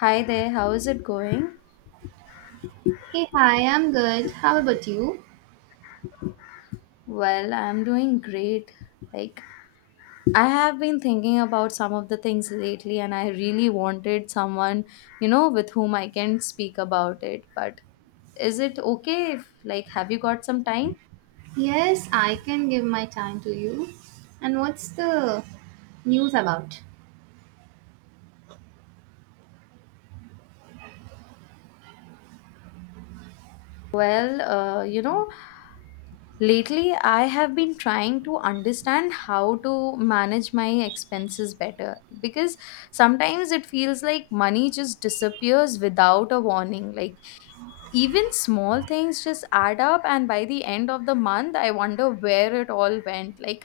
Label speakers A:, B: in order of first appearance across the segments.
A: Hi there, how is it going?
B: Hey, hi, I'm good. How about you?
A: Well, I'm doing great. Like, I have been thinking about some of the things lately, and I really wanted someone, with whom I can speak about it. But is it okay if, like, have you got some time?
B: Yes, I can give my time to you. And what's the news about?
A: Well, lately I have been trying to understand how to manage my expenses better, because sometimes it feels like money just disappears without a warning. Like, even small things just add up, and by the end of the month I wonder where it all went. Like,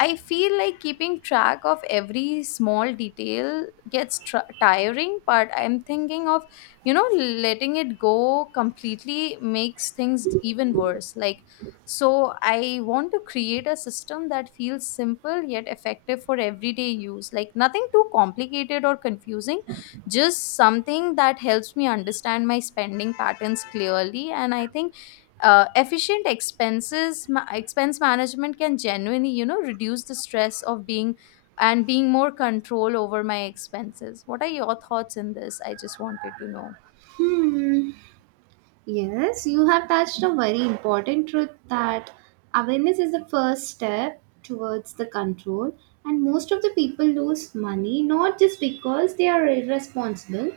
A: I feel like keeping track of every small detail gets tiring, but I'm thinking of, letting it go completely makes things even worse. So I want to create a system that feels simple yet effective for everyday use. Like, nothing too complicated or confusing, just something that helps me understand my spending patterns clearly. And I think efficient expense management can genuinely, reduce the stress of being and being more control over my expenses. What are your thoughts in this? I just wanted to know.
B: Hmm. Yes, you have touched a very important truth that awareness is the first step towards the control, and most of the people lose money not just because they are irresponsible,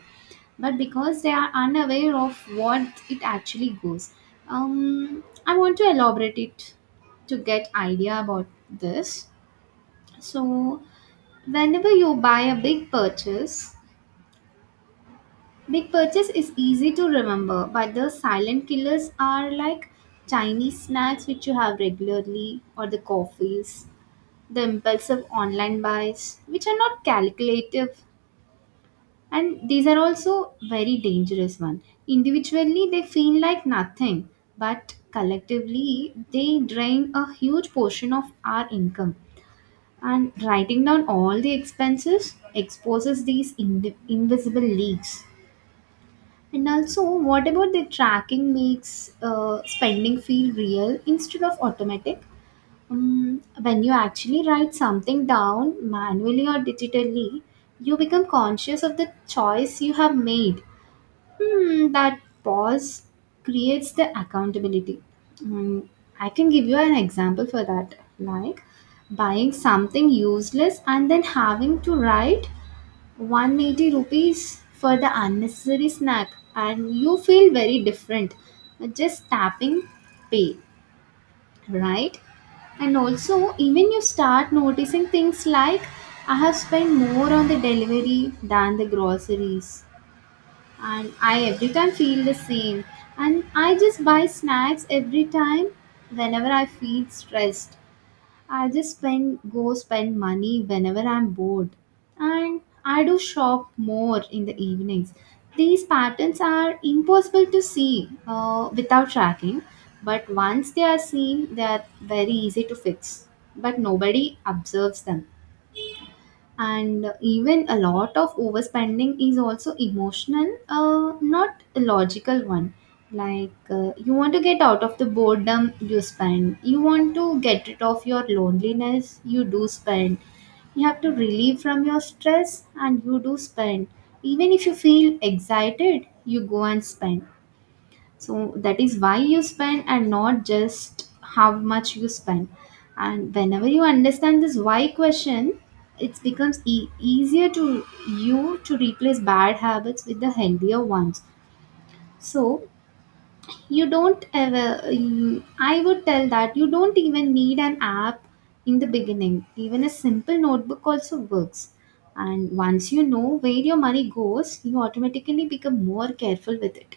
B: but because they are unaware of what it actually goes. I want to elaborate it to get idea about this. So, whenever you buy a big purchase, big purchase is easy to remember, but the silent killers are like Chinese snacks which you have regularly, or the coffees, the impulsive online buys, which are not calculative, and these are also very dangerous one. Individually, they feel like nothing, but collectively, they drain a huge portion of our income. And writing down all the expenses exposes these invisible leaks. And also, what about the tracking makes spending feel real instead of automatic? When you actually write something down manually or digitally, you become conscious of the choice you have made. Hmm, that pause creates the accountability. Um, I can give you an example for that. Like buying something useless and then having to write 180 rupees for the unnecessary snack, and you feel very different just tapping pay, right? And also even you start noticing things like I have spent more on the delivery than the groceries, and I every time feel the same, and I just buy snacks every time whenever I feel stressed. I just spend go spend money whenever I'm bored, and I do shop more in the evenings. These patterns are impossible to see without tracking, but once they are seen, they are very easy to fix. But nobody observes them, and even a lot of overspending is also emotional, not a logical one. Like you want to get out of the boredom, you spend. You want to get rid of your loneliness, you do spend. You have to relieve from your stress, and you do spend. Even if you feel excited, you go and spend. So that is why you spend, and not just how much you spend. And whenever you understand this why question, it becomes easier to you to replace bad habits with the healthier ones. So you don't ever, I would tell that you don't even need an app in the beginning. Even a simple notebook also works. And once you know where your money goes, you automatically become more careful with it.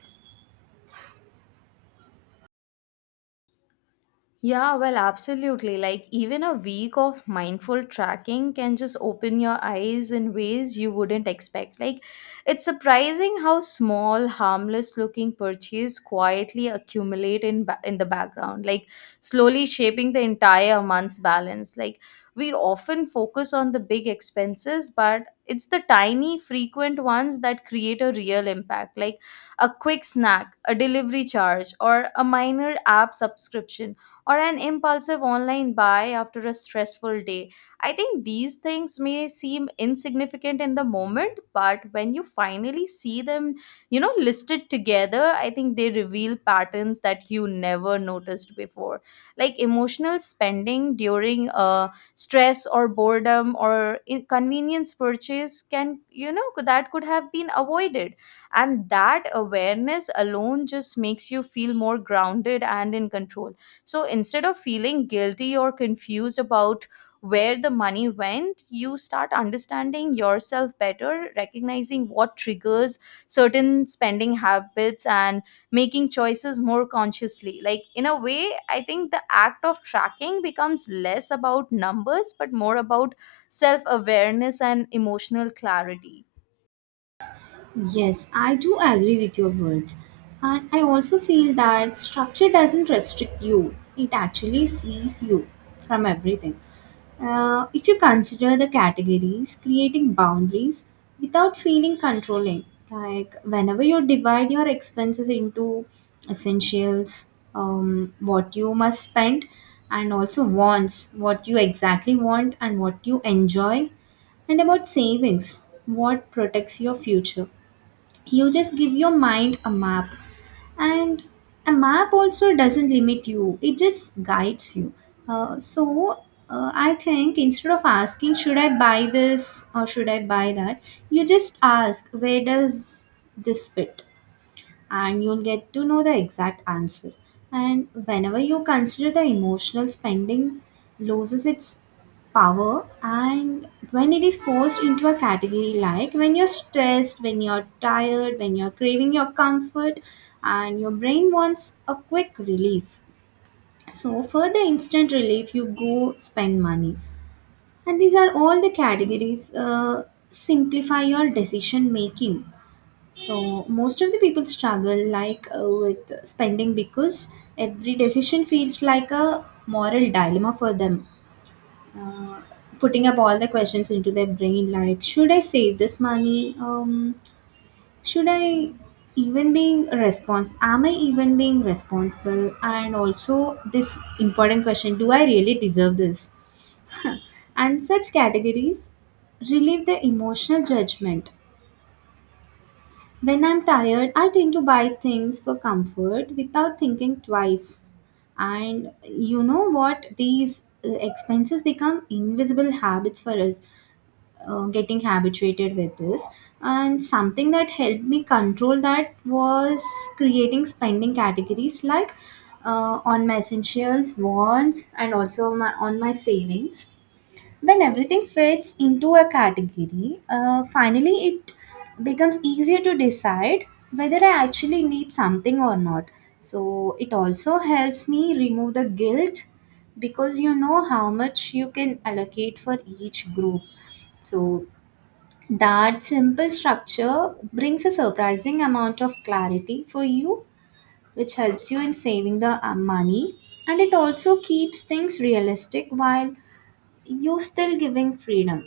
A: Yeah, well, absolutely. Like, even a week of mindful tracking can just open your eyes in ways you wouldn't expect. Like, it's surprising how small, harmless looking purchases quietly accumulate in the background, like, slowly shaping the entire month's balance. Like, we often focus on the big expenses, but it's the tiny, frequent ones that create a real impact, like a quick snack, a delivery charge, or a minor app subscription, or an impulsive online buy after a stressful day. I think these things may seem insignificant in the moment, but when you finally see them, listed together, I think they reveal patterns that you never noticed before. Like emotional spending during stress or boredom, or inconvenience purchase can, that could have been avoided. And that awareness alone just makes you feel more grounded and in control, so instead of feeling guilty or confused about where the money went, you start understanding yourself better, recognizing what triggers certain spending habits, and making choices more consciously. Like, in a way, I think the act of tracking becomes less about numbers but more about self awareness and emotional clarity.
B: Yes, I do agree with your words. And I also feel that structure doesn't restrict you, it actually frees you from everything. If you consider the categories, creating boundaries without feeling controlling, like whenever you divide your expenses into essentials, what you must spend, and also wants, what you exactly want and what you enjoy, and about savings, what protects your future, you just give your mind a map. And a map also doesn't limit you, it just guides you. uh, so I think instead of asking should I buy this or should I buy that, you just ask where does this fit, and you'll get to know the exact answer. And whenever you consider the emotional spending loses its power, and when it is forced into a category, like when you're stressed, when you're tired, when you're craving your comfort and your brain wants a quick relief. So for the instant relief you go spend money. And these are all the categories simplify your decision making. So most of the people struggle like with spending because every decision feels like a moral dilemma for them. Uh, Putting up all the questions into their brain like should I save this money? Should I even being response am I even being responsible, and also this important question, do I really deserve this? And such categories relieve the emotional judgment. When I'm tired, I tend to buy things for comfort without thinking twice. And you know what? These expenses become invisible habits for us, getting habituated with this. And something that helped me control that was creating spending categories like on my essentials, wants, and also on my savings. When everything fits into a category, finally it becomes easier to decide whether I actually need something or not. So it also helps me remove the guilt because you know how much you can allocate for each group. So that simple structure brings a surprising amount of clarity for you, which helps you in saving the money, and it also keeps things realistic while you still giving freedom.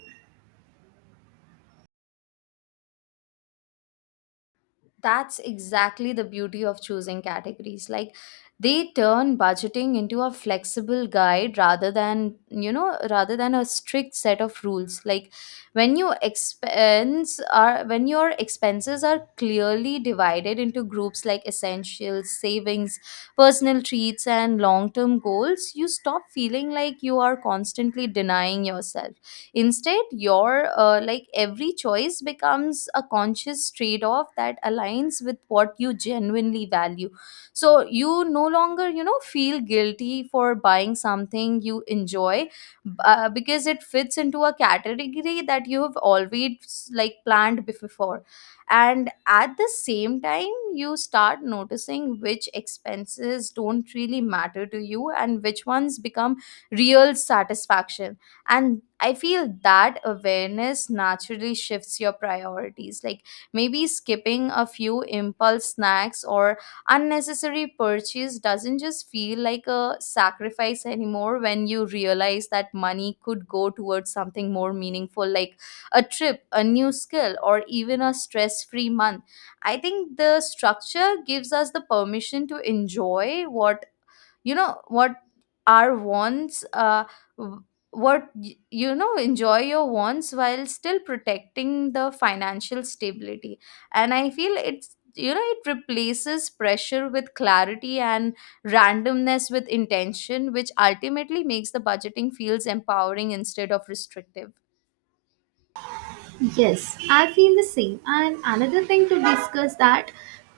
A: That's exactly the beauty of choosing categories. Like, they turn budgeting into a flexible guide rather than you know rather than a strict set of rules. Like, when your expenses are clearly divided into groups like essentials, savings, personal treats, and long term goals, you stop feeling like you are constantly denying yourself. Instead, your like, every choice becomes a conscious trade off that aligns with what you genuinely value. So you no longer, feel guilty for buying something you enjoy, because it fits into a category that you have always like planned before. And at the same time, you start noticing which expenses don't really matter to you and which ones become real satisfaction. And I feel that awareness naturally shifts your priorities, like maybe skipping a few impulse snacks or unnecessary purchase doesn't just feel like a sacrifice anymore when you realize that money could go towards something more meaningful, like a trip, a new skill, or even a stress free month. I think the structure gives us the permission to enjoy what, you know what our wants, w- you know, enjoy your wants while still protecting the financial stability. And I feel it's, it replaces pressure with clarity and randomness with intention, which ultimately makes the budgeting feels empowering instead of restrictive.
B: Yes, I feel the same. And another thing to discuss that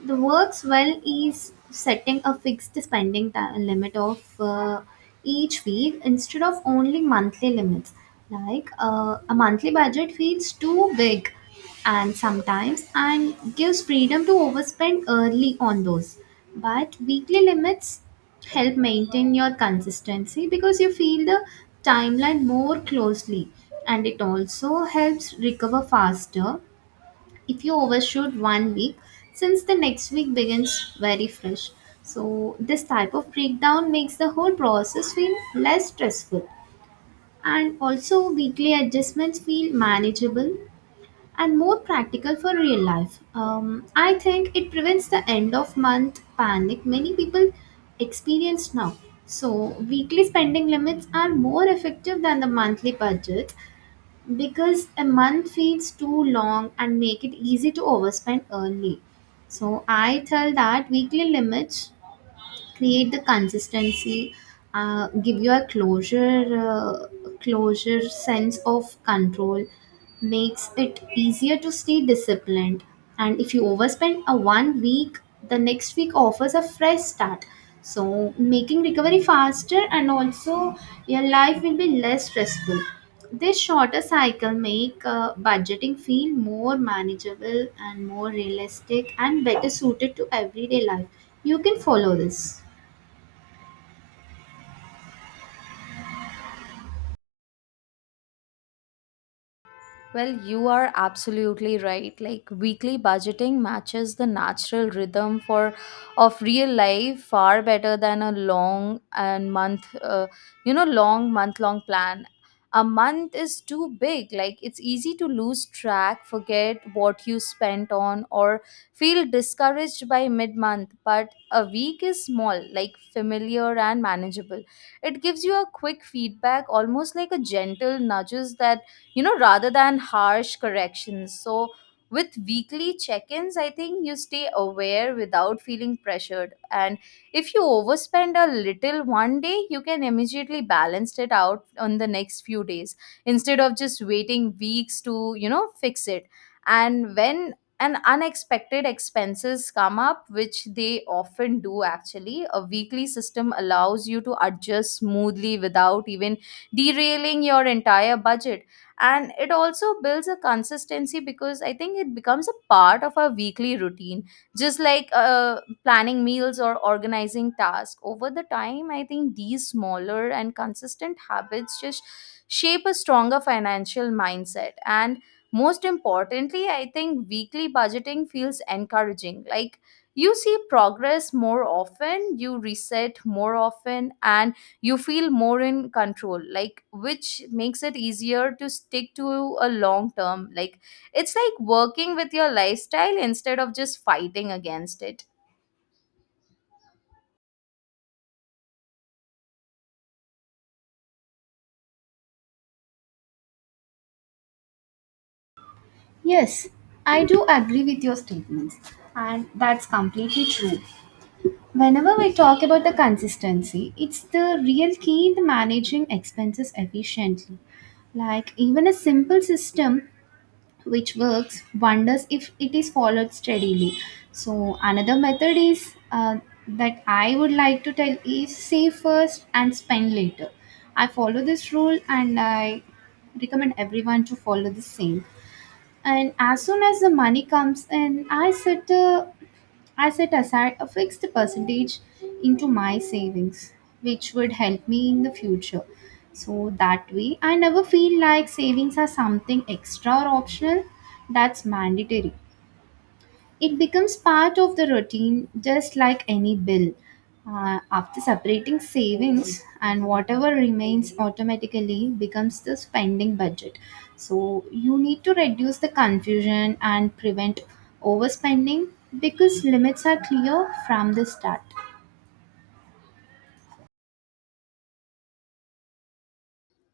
B: the works well is setting a fixed limit of each week instead of only monthly limits. Like a monthly budget feels too big, and sometimes and gives freedom to overspend early on those. But weekly limits help maintain your consistency because you feel the timeline more closely, and it also helps recover faster if you overshoot one week, since the next week begins very fresh. So this type of breakdown makes the whole process feel less stressful, and also weekly adjustments feel manageable and more practical for real life. I think it prevents the end of month panic many people experience now. So, weekly spending limits are more effective than the monthly budgets because a month feels too long and make it easy to overspend early. So, I tell that weekly limits create the consistency, give you a closure sense of control, makes it easier to stay disciplined. And if you overspend a one week, the next week offers a fresh start, so making recovery faster, and also your life will be less stressful. This shorter cycle make budgeting feel more manageable and more realistic and better suited to everyday life. You can follow this.
A: Well, you are absolutely right. Like, weekly budgeting matches the natural rhythm for of real life far better than a long and month, you know, long month long plan. A month is too big. Like, it's easy to lose track, forget what you spent on, or feel discouraged by mid month. But a week is small, like familiar and manageable. It gives you a quick feedback, almost like a gentle nudges, rather than harsh corrections. So, with weekly check ins, I think you stay aware without feeling pressured. And if you overspend a little one day, you can immediately balance it out on the next few days instead of just waiting weeks to, fix it. And when an unexpected expenses come up, which they often do actually. A weekly system allows you to adjust smoothly without even derailing your entire budget, and it also builds a consistency, because I think it becomes a part of our weekly routine, just like planning meals or organizing tasks. Over the time, I think these smaller and consistent habits just shape a stronger financial mindset. And most importantly, I think weekly budgeting feels encouraging. Like, you see progress more often, you reset more often, and you feel more in control, like, which makes it easier to stick to a long term. Like, it's like working with your lifestyle instead of just fighting against it.
B: Yes, I do agree with your statements, and that's completely true. Whenever we talk about the consistency, it's the real key in the managing expenses efficiently. Like even a simple system which works wonders if it is followed steadily. So another method is that I would like to tell is save first and spend later. I follow this rule and I recommend everyone to follow the same. And as soon as the money comes in, I set aside a fixed percentage into my savings, which would help me in the future. So that way I never feel like savings are something extra or optional. That's mandatory. It becomes part of the routine just like any bill. After separating savings, and whatever remains automatically becomes the spending budget. So you need to reduce the confusion and prevent overspending because limits are clear from the start.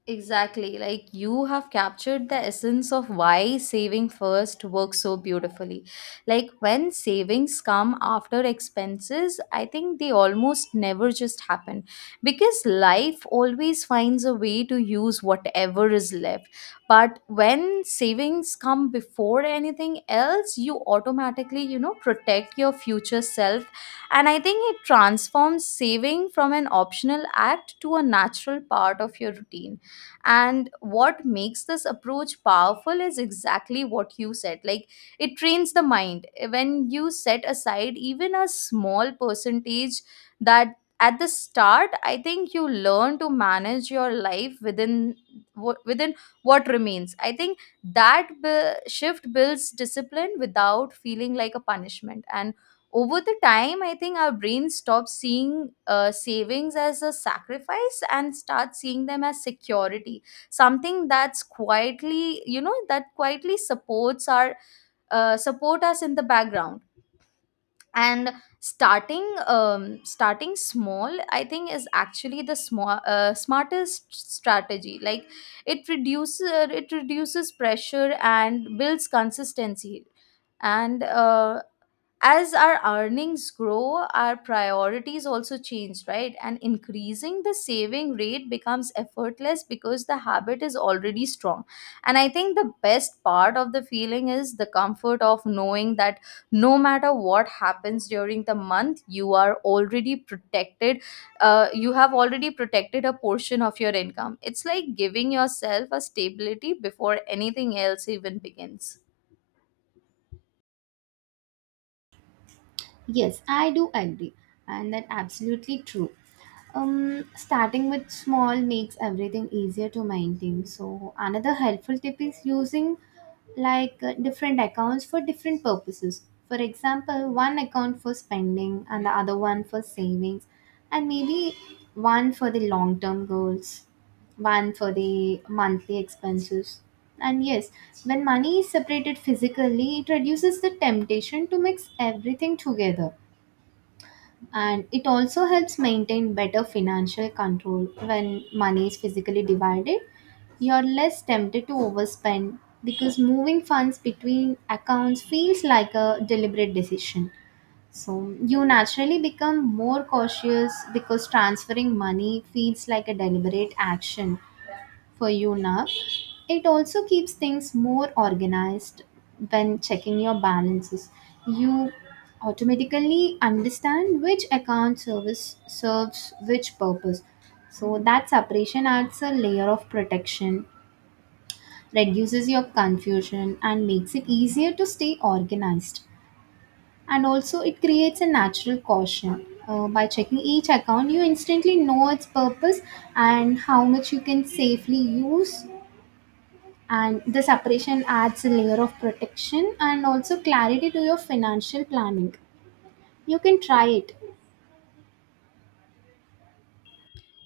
A: Exactly. Like, you have captured the essence of why saving first works so beautifully. Like, when savings come after expenses, I think they almost never just happen, because life always finds a way to use whatever is left. But when savings come before anything else, you automatically, protect your future self. And I think it transforms saving from an optional act to a natural part of your routine. And what makes this approach powerful is exactly what you said. Like, it trains the mind. When you set aside even a small percentage that at the start, I think you learn to manage your life within within what remains. I think that shift builds discipline without feeling like a punishment. And over the time, I think our brain stops seeing savings as a sacrifice and starts seeing them as security, something that's quietly, you know that quietly supports our support us in the background. And starting um, starting small, I think is actually the small smartest strategy. Like, it reduces it reduces pressure and builds consistency. And as our earnings grow, our priorities also change, right? And increasing the saving rate becomes effortless because the habit is already strong. And I think the best part of the feeling is the comfort of knowing that no matter what happens during the month, you are already protected. You have already protected a portion of your income. It's like giving yourself a stability before anything else even begins.
B: Yes, I do agree, and that's absolutely true. Starting with small makes everything easier to maintain. So, another helpful tip is using like different accounts for different purposes. For example, one account for spending and the other one for savings, and maybe one for the long term goals, one for the monthly expenses. And yes, when money is separated physically, it reduces the temptation to mix everything together. And it also helps maintain better financial control. When money is physically divided, you're less tempted to overspend because moving funds between accounts feels like a deliberate decision. So you naturally become more cautious because transferring money feels like a deliberate action for you now. It also keeps things more organized when checking your balances. You automatically understand which account service serves which purpose. So that separation adds a layer of protection, reduces your confusion, and makes it easier to stay organized. And also, it creates a natural caution. By checking each account, you instantly know its purpose and how much you can safely use, and the separation adds a layer of protection and also clarity to your financial planning. You can try it.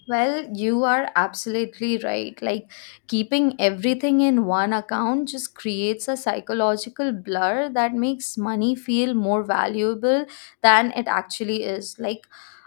A: Well, you are absolutely right. Like, keeping everything in one account just creates a psychological blur that makes money feel more valuable than it actually is. Like,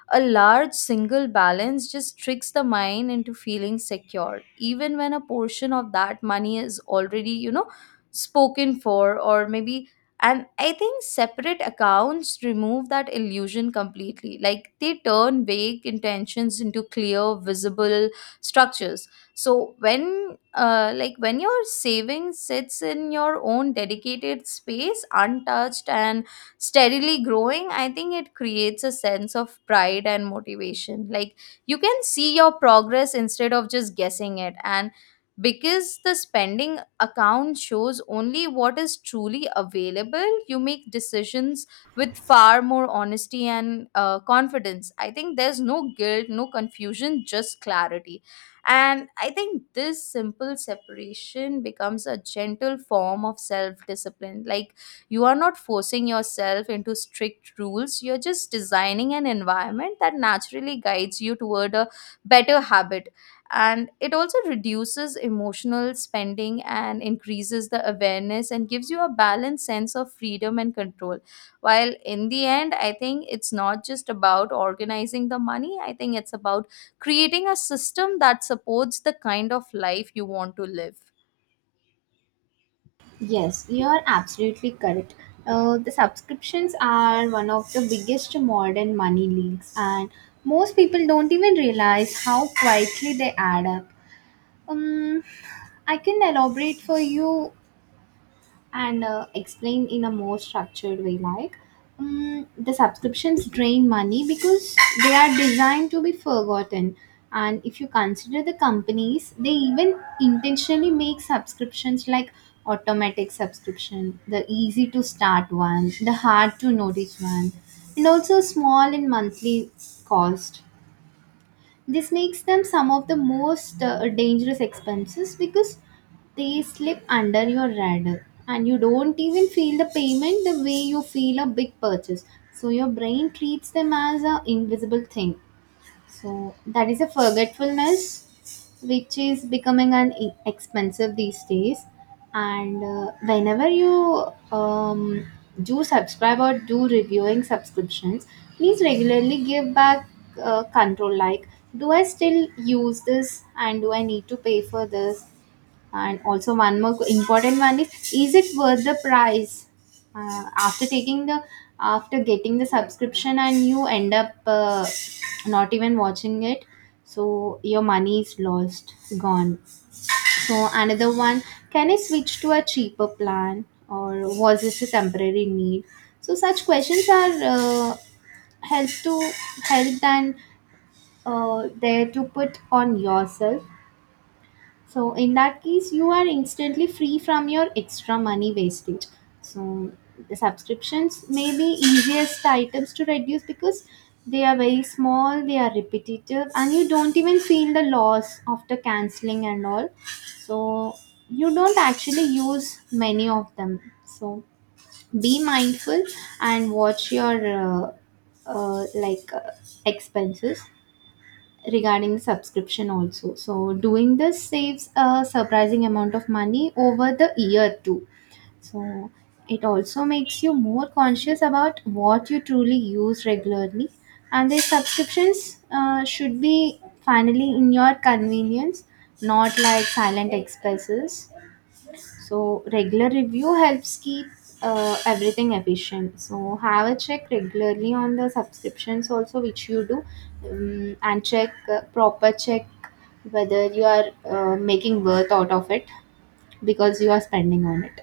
A: a large single balance just tricks the mind into feeling secure, even when a portion of that money is already, spoken for, or maybe. And I think separate accounts remove that illusion completely. Like, they turn vague intentions into clear visible structures. So when like, when your savings sits in your own dedicated space, untouched and steadily growing, I think it creates a sense of pride and motivation. Like, you can see your progress instead of just guessing it. And because the spending account shows only what is truly available, you make decisions with far more honesty and confidence. I think there's no guilt, no confusion, just clarity. And I think this simple separation becomes a gentle form of self discipline. Like, you are not forcing yourself into strict rules, you're just designing an environment that naturally guides you toward a better habit. And it also reduces emotional spending and increases the awareness, and gives you a balanced sense of freedom and control. While in the end, I think it's not just about organizing the money, I think it's about creating a system that supports the kind of life you want to live.
B: Yes, you are absolutely correct. The subscriptions are one of the biggest modern money leaks, and most people don't even realize how quietly they add up. um, I can elaborate for you and explain in a more structured way. Like the subscriptions drain money because they are designed to be forgotten. And if you consider the companies, they even intentionally make subscriptions like automatic subscription, the easy to start one, the hard to notice one, and also small in monthly cost. This makes them some of the most dangerous expenses because they slip under your radar and you don't even feel the payment the way you feel a big purchase. So your brain treats them as an invisible thing. So that is a forgetfulness which is becoming an expensive these days. And whenever you um, do subscribe or do reviewing subscriptions, please regularly give back control. Like, do I still use this, and do I need to pay for this? And also, one more important one is: is it worth the price? After after getting the subscription, and you end up not even watching it, so your money is lost, gone. So another one: can I switch to a cheaper plan, or was this a temporary need? So such questions are help to help and there to put on yourself, so in that case, you are instantly free from your extra money wastage. So the subscriptions may be easiest items to reduce because they are very small, they are repetitive, and you don't even feel the loss after canceling and all. So you don't actually use many of them. So be mindful and watch your uh, like uh, expenses regarding subscription also, so doing this saves a surprising amount of money over the year too. So it also makes you more conscious about what you truly use regularly, and the subscriptions should be finally in your convenience, not like silent expenses. So regular review helps keep everything efficient. So have a check regularly on the subscriptions also which you do, and check, proper check whether you are making worth out of it because you are spending on it.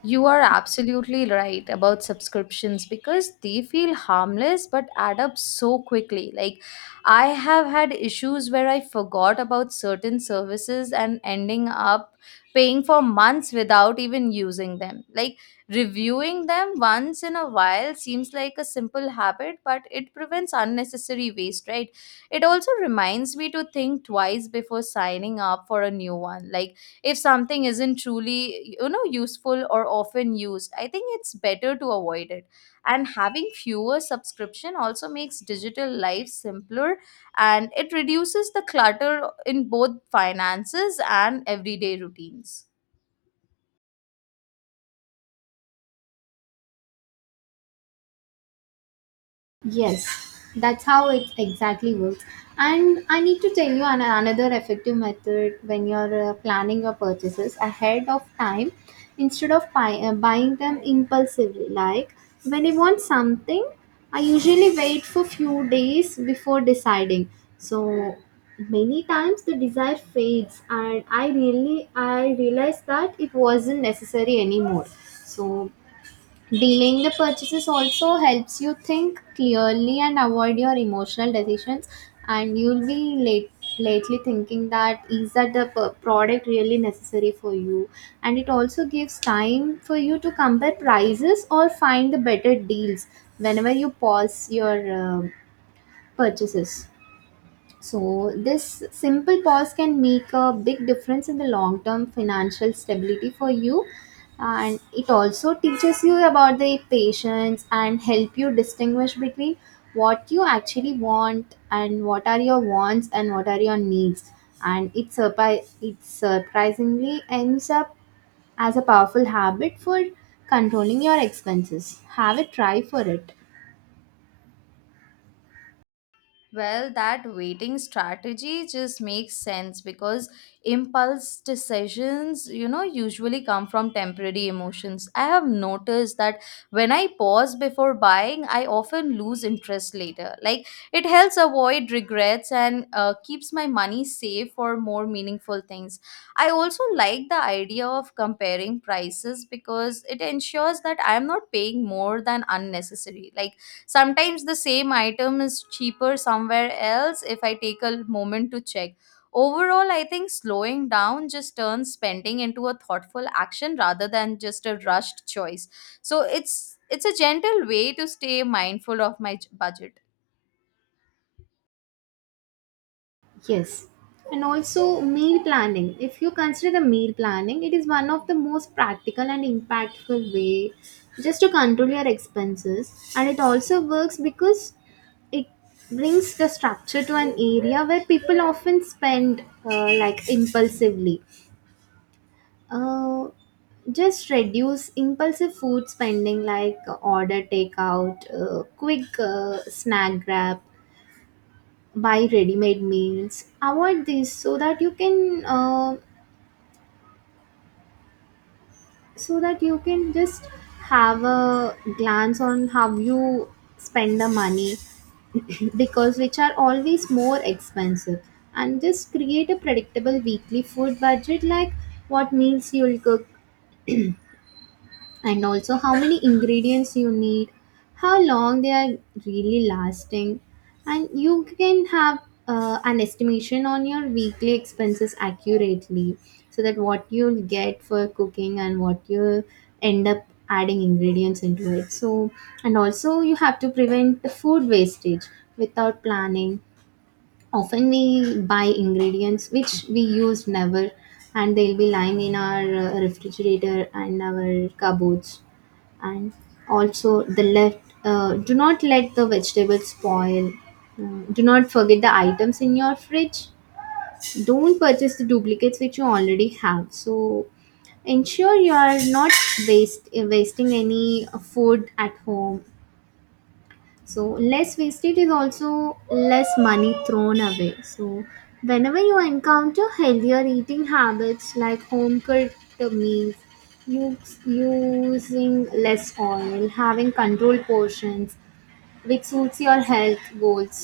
A: You are absolutely right about subscriptions, because they feel harmless but add up so quickly. Like, I have had issues where I forgot about certain services and ending up paying for months without even using them. Like, reviewing them once in a while seems like a simple habit, but it prevents unnecessary waste, right? It also reminds me to think twice before signing up for a new one. Like, if something isn't truly, useful or often used, I think it's better to avoid it. And having fewer subscription also makes digital life simpler, and it reduces the clutter in both finances and everyday routines.
B: Yes, that's how it exactly works. And I need to tell you another effective method when you're planning your purchases ahead of time instead of buying them impulsively. Like, when I want something, I usually wait for few days before deciding. So many times the desire fades and I realize that it wasn't necessary anymore. So delaying the purchases also helps you think clearly and avoid your emotional decisions, and you'll be lately thinking that is that the product really necessary for you, and it also gives time for you to compare prices or find the better deals whenever you pause your purchases. So, this simple pause can make a big difference in the long term financial stability for you. And it also teaches you about the patience and help you distinguish between what are your wants and what are your needs. And it surprisingly ends up as a powerful habit for controlling your expenses. Have a try for it.
A: Well, that waiting strategy just makes sense, because impulse decisions, usually come from temporary emotions. I have noticed that when I pause before buying, I often lose interest later. Like, it helps avoid regrets and keeps my money safe for more meaningful things. I also like the idea of comparing prices, because it ensures that I am not paying more than unnecessary. Like, sometimes the same item is cheaper somewhere else if I take a moment to check. Overall, I think slowing down just turns spending into a thoughtful action rather than just a rushed choice. So it's a gentle way to stay mindful of my budget.
B: Yes. And also meal planning. If you consider the meal planning, it is one of the most practical and impactful way just to control your expenses. And it also works because it brings the structure to an area where people often spend like impulsively. Uh, just reduce impulsive food spending, like order takeout, quick snack grab, buy ready-made meals, avoid this so that you can just have a glance on how you spend the money because which are always more expensive. And just create a predictable weekly food budget, like what meals you'll cook and also how many ingredients you need, how long they are really lasting. And you can have an estimation on your weekly expenses accurately, so that what you'll get for cooking and what you'll end up adding ingredients into it. So, and also you have to prevent the food wastage. Without planning, often we buy ingredients which we use never, and they'll be lying in our refrigerator and our cupboards. And also the left, do not let the vegetables spoil. Mm, do not forget the items in your fridge, don't purchase the duplicates which you already have. So ensure you are not wasting any food at home, so less wastage is also less money thrown away. So whenever you encounter healthier eating habits like home cooked meals, using less oil, having controlled portions, which suits your health goals.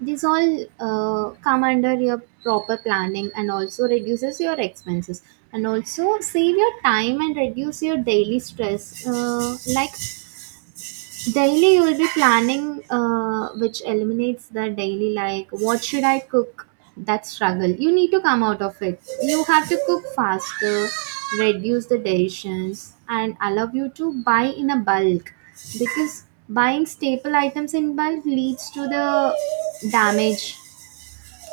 B: These all come under your proper planning and also reduces your expenses and also save your time and reduce your daily stress. Like, daily you will be planning, which eliminates the daily, like, what should I cook? That struggle. You need to come out of it. You have to cook faster, reduce the decisions, and allow you to buy in a bulk because buying staple items in bulk leads to the damage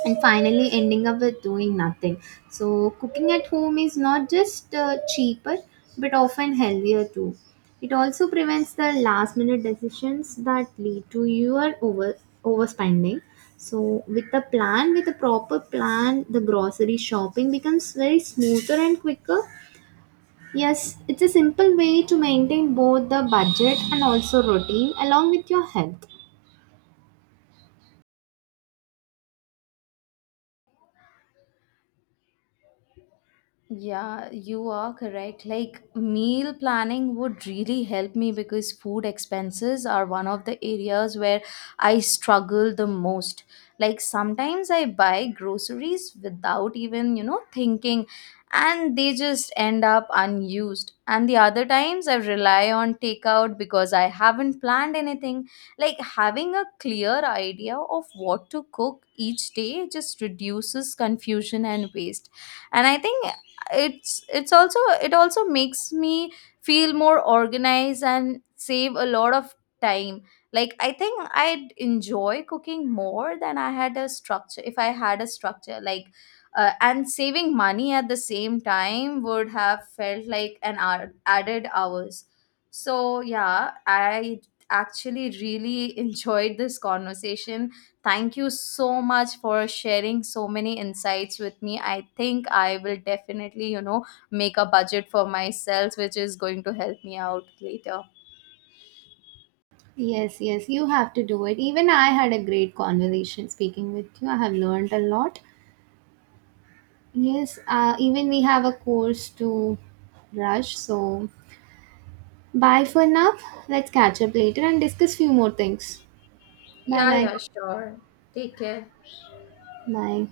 B: and finally ending up with doing nothing. So, cooking at home is not just cheaper but often healthier too. It also prevents the last minute decisions that lead to your overspending. So, with a plan, with a proper plan, the grocery shopping becomes very smoother and quicker. Yes, it's a simple way to maintain both the budget and also routine along with your health.
A: Yeah, you are correct. Like, meal planning would really help me because food expenses are one of the areas where I struggle the most. Like, sometimes I buy groceries without even, thinking, and they just end up unused. And the other times I rely on takeout because I haven't planned anything. Like, having a clear idea of what to cook each day just reduces confusion and waste. And I think it also makes me feel more organized and save a lot of time. Like, I think I'd enjoy cooking more than I had a structure if I had a structure. Like, and saving money at the same time would have felt like an added hours. So yeah, I actually really enjoyed this conversation. Thank you so much for sharing so many insights with me. I think I will definitely, make a budget for myself, which is going to help me out later.
B: Yes, yes, you have to do it. Even I had a great conversation speaking with you. I have learned a lot. Yes, even we have a course to rush. So, bye for now. Let's catch up later and discuss few more things. Bye
A: Yeah,
B: bye.
A: yeah, sure. Take care.
B: Bye.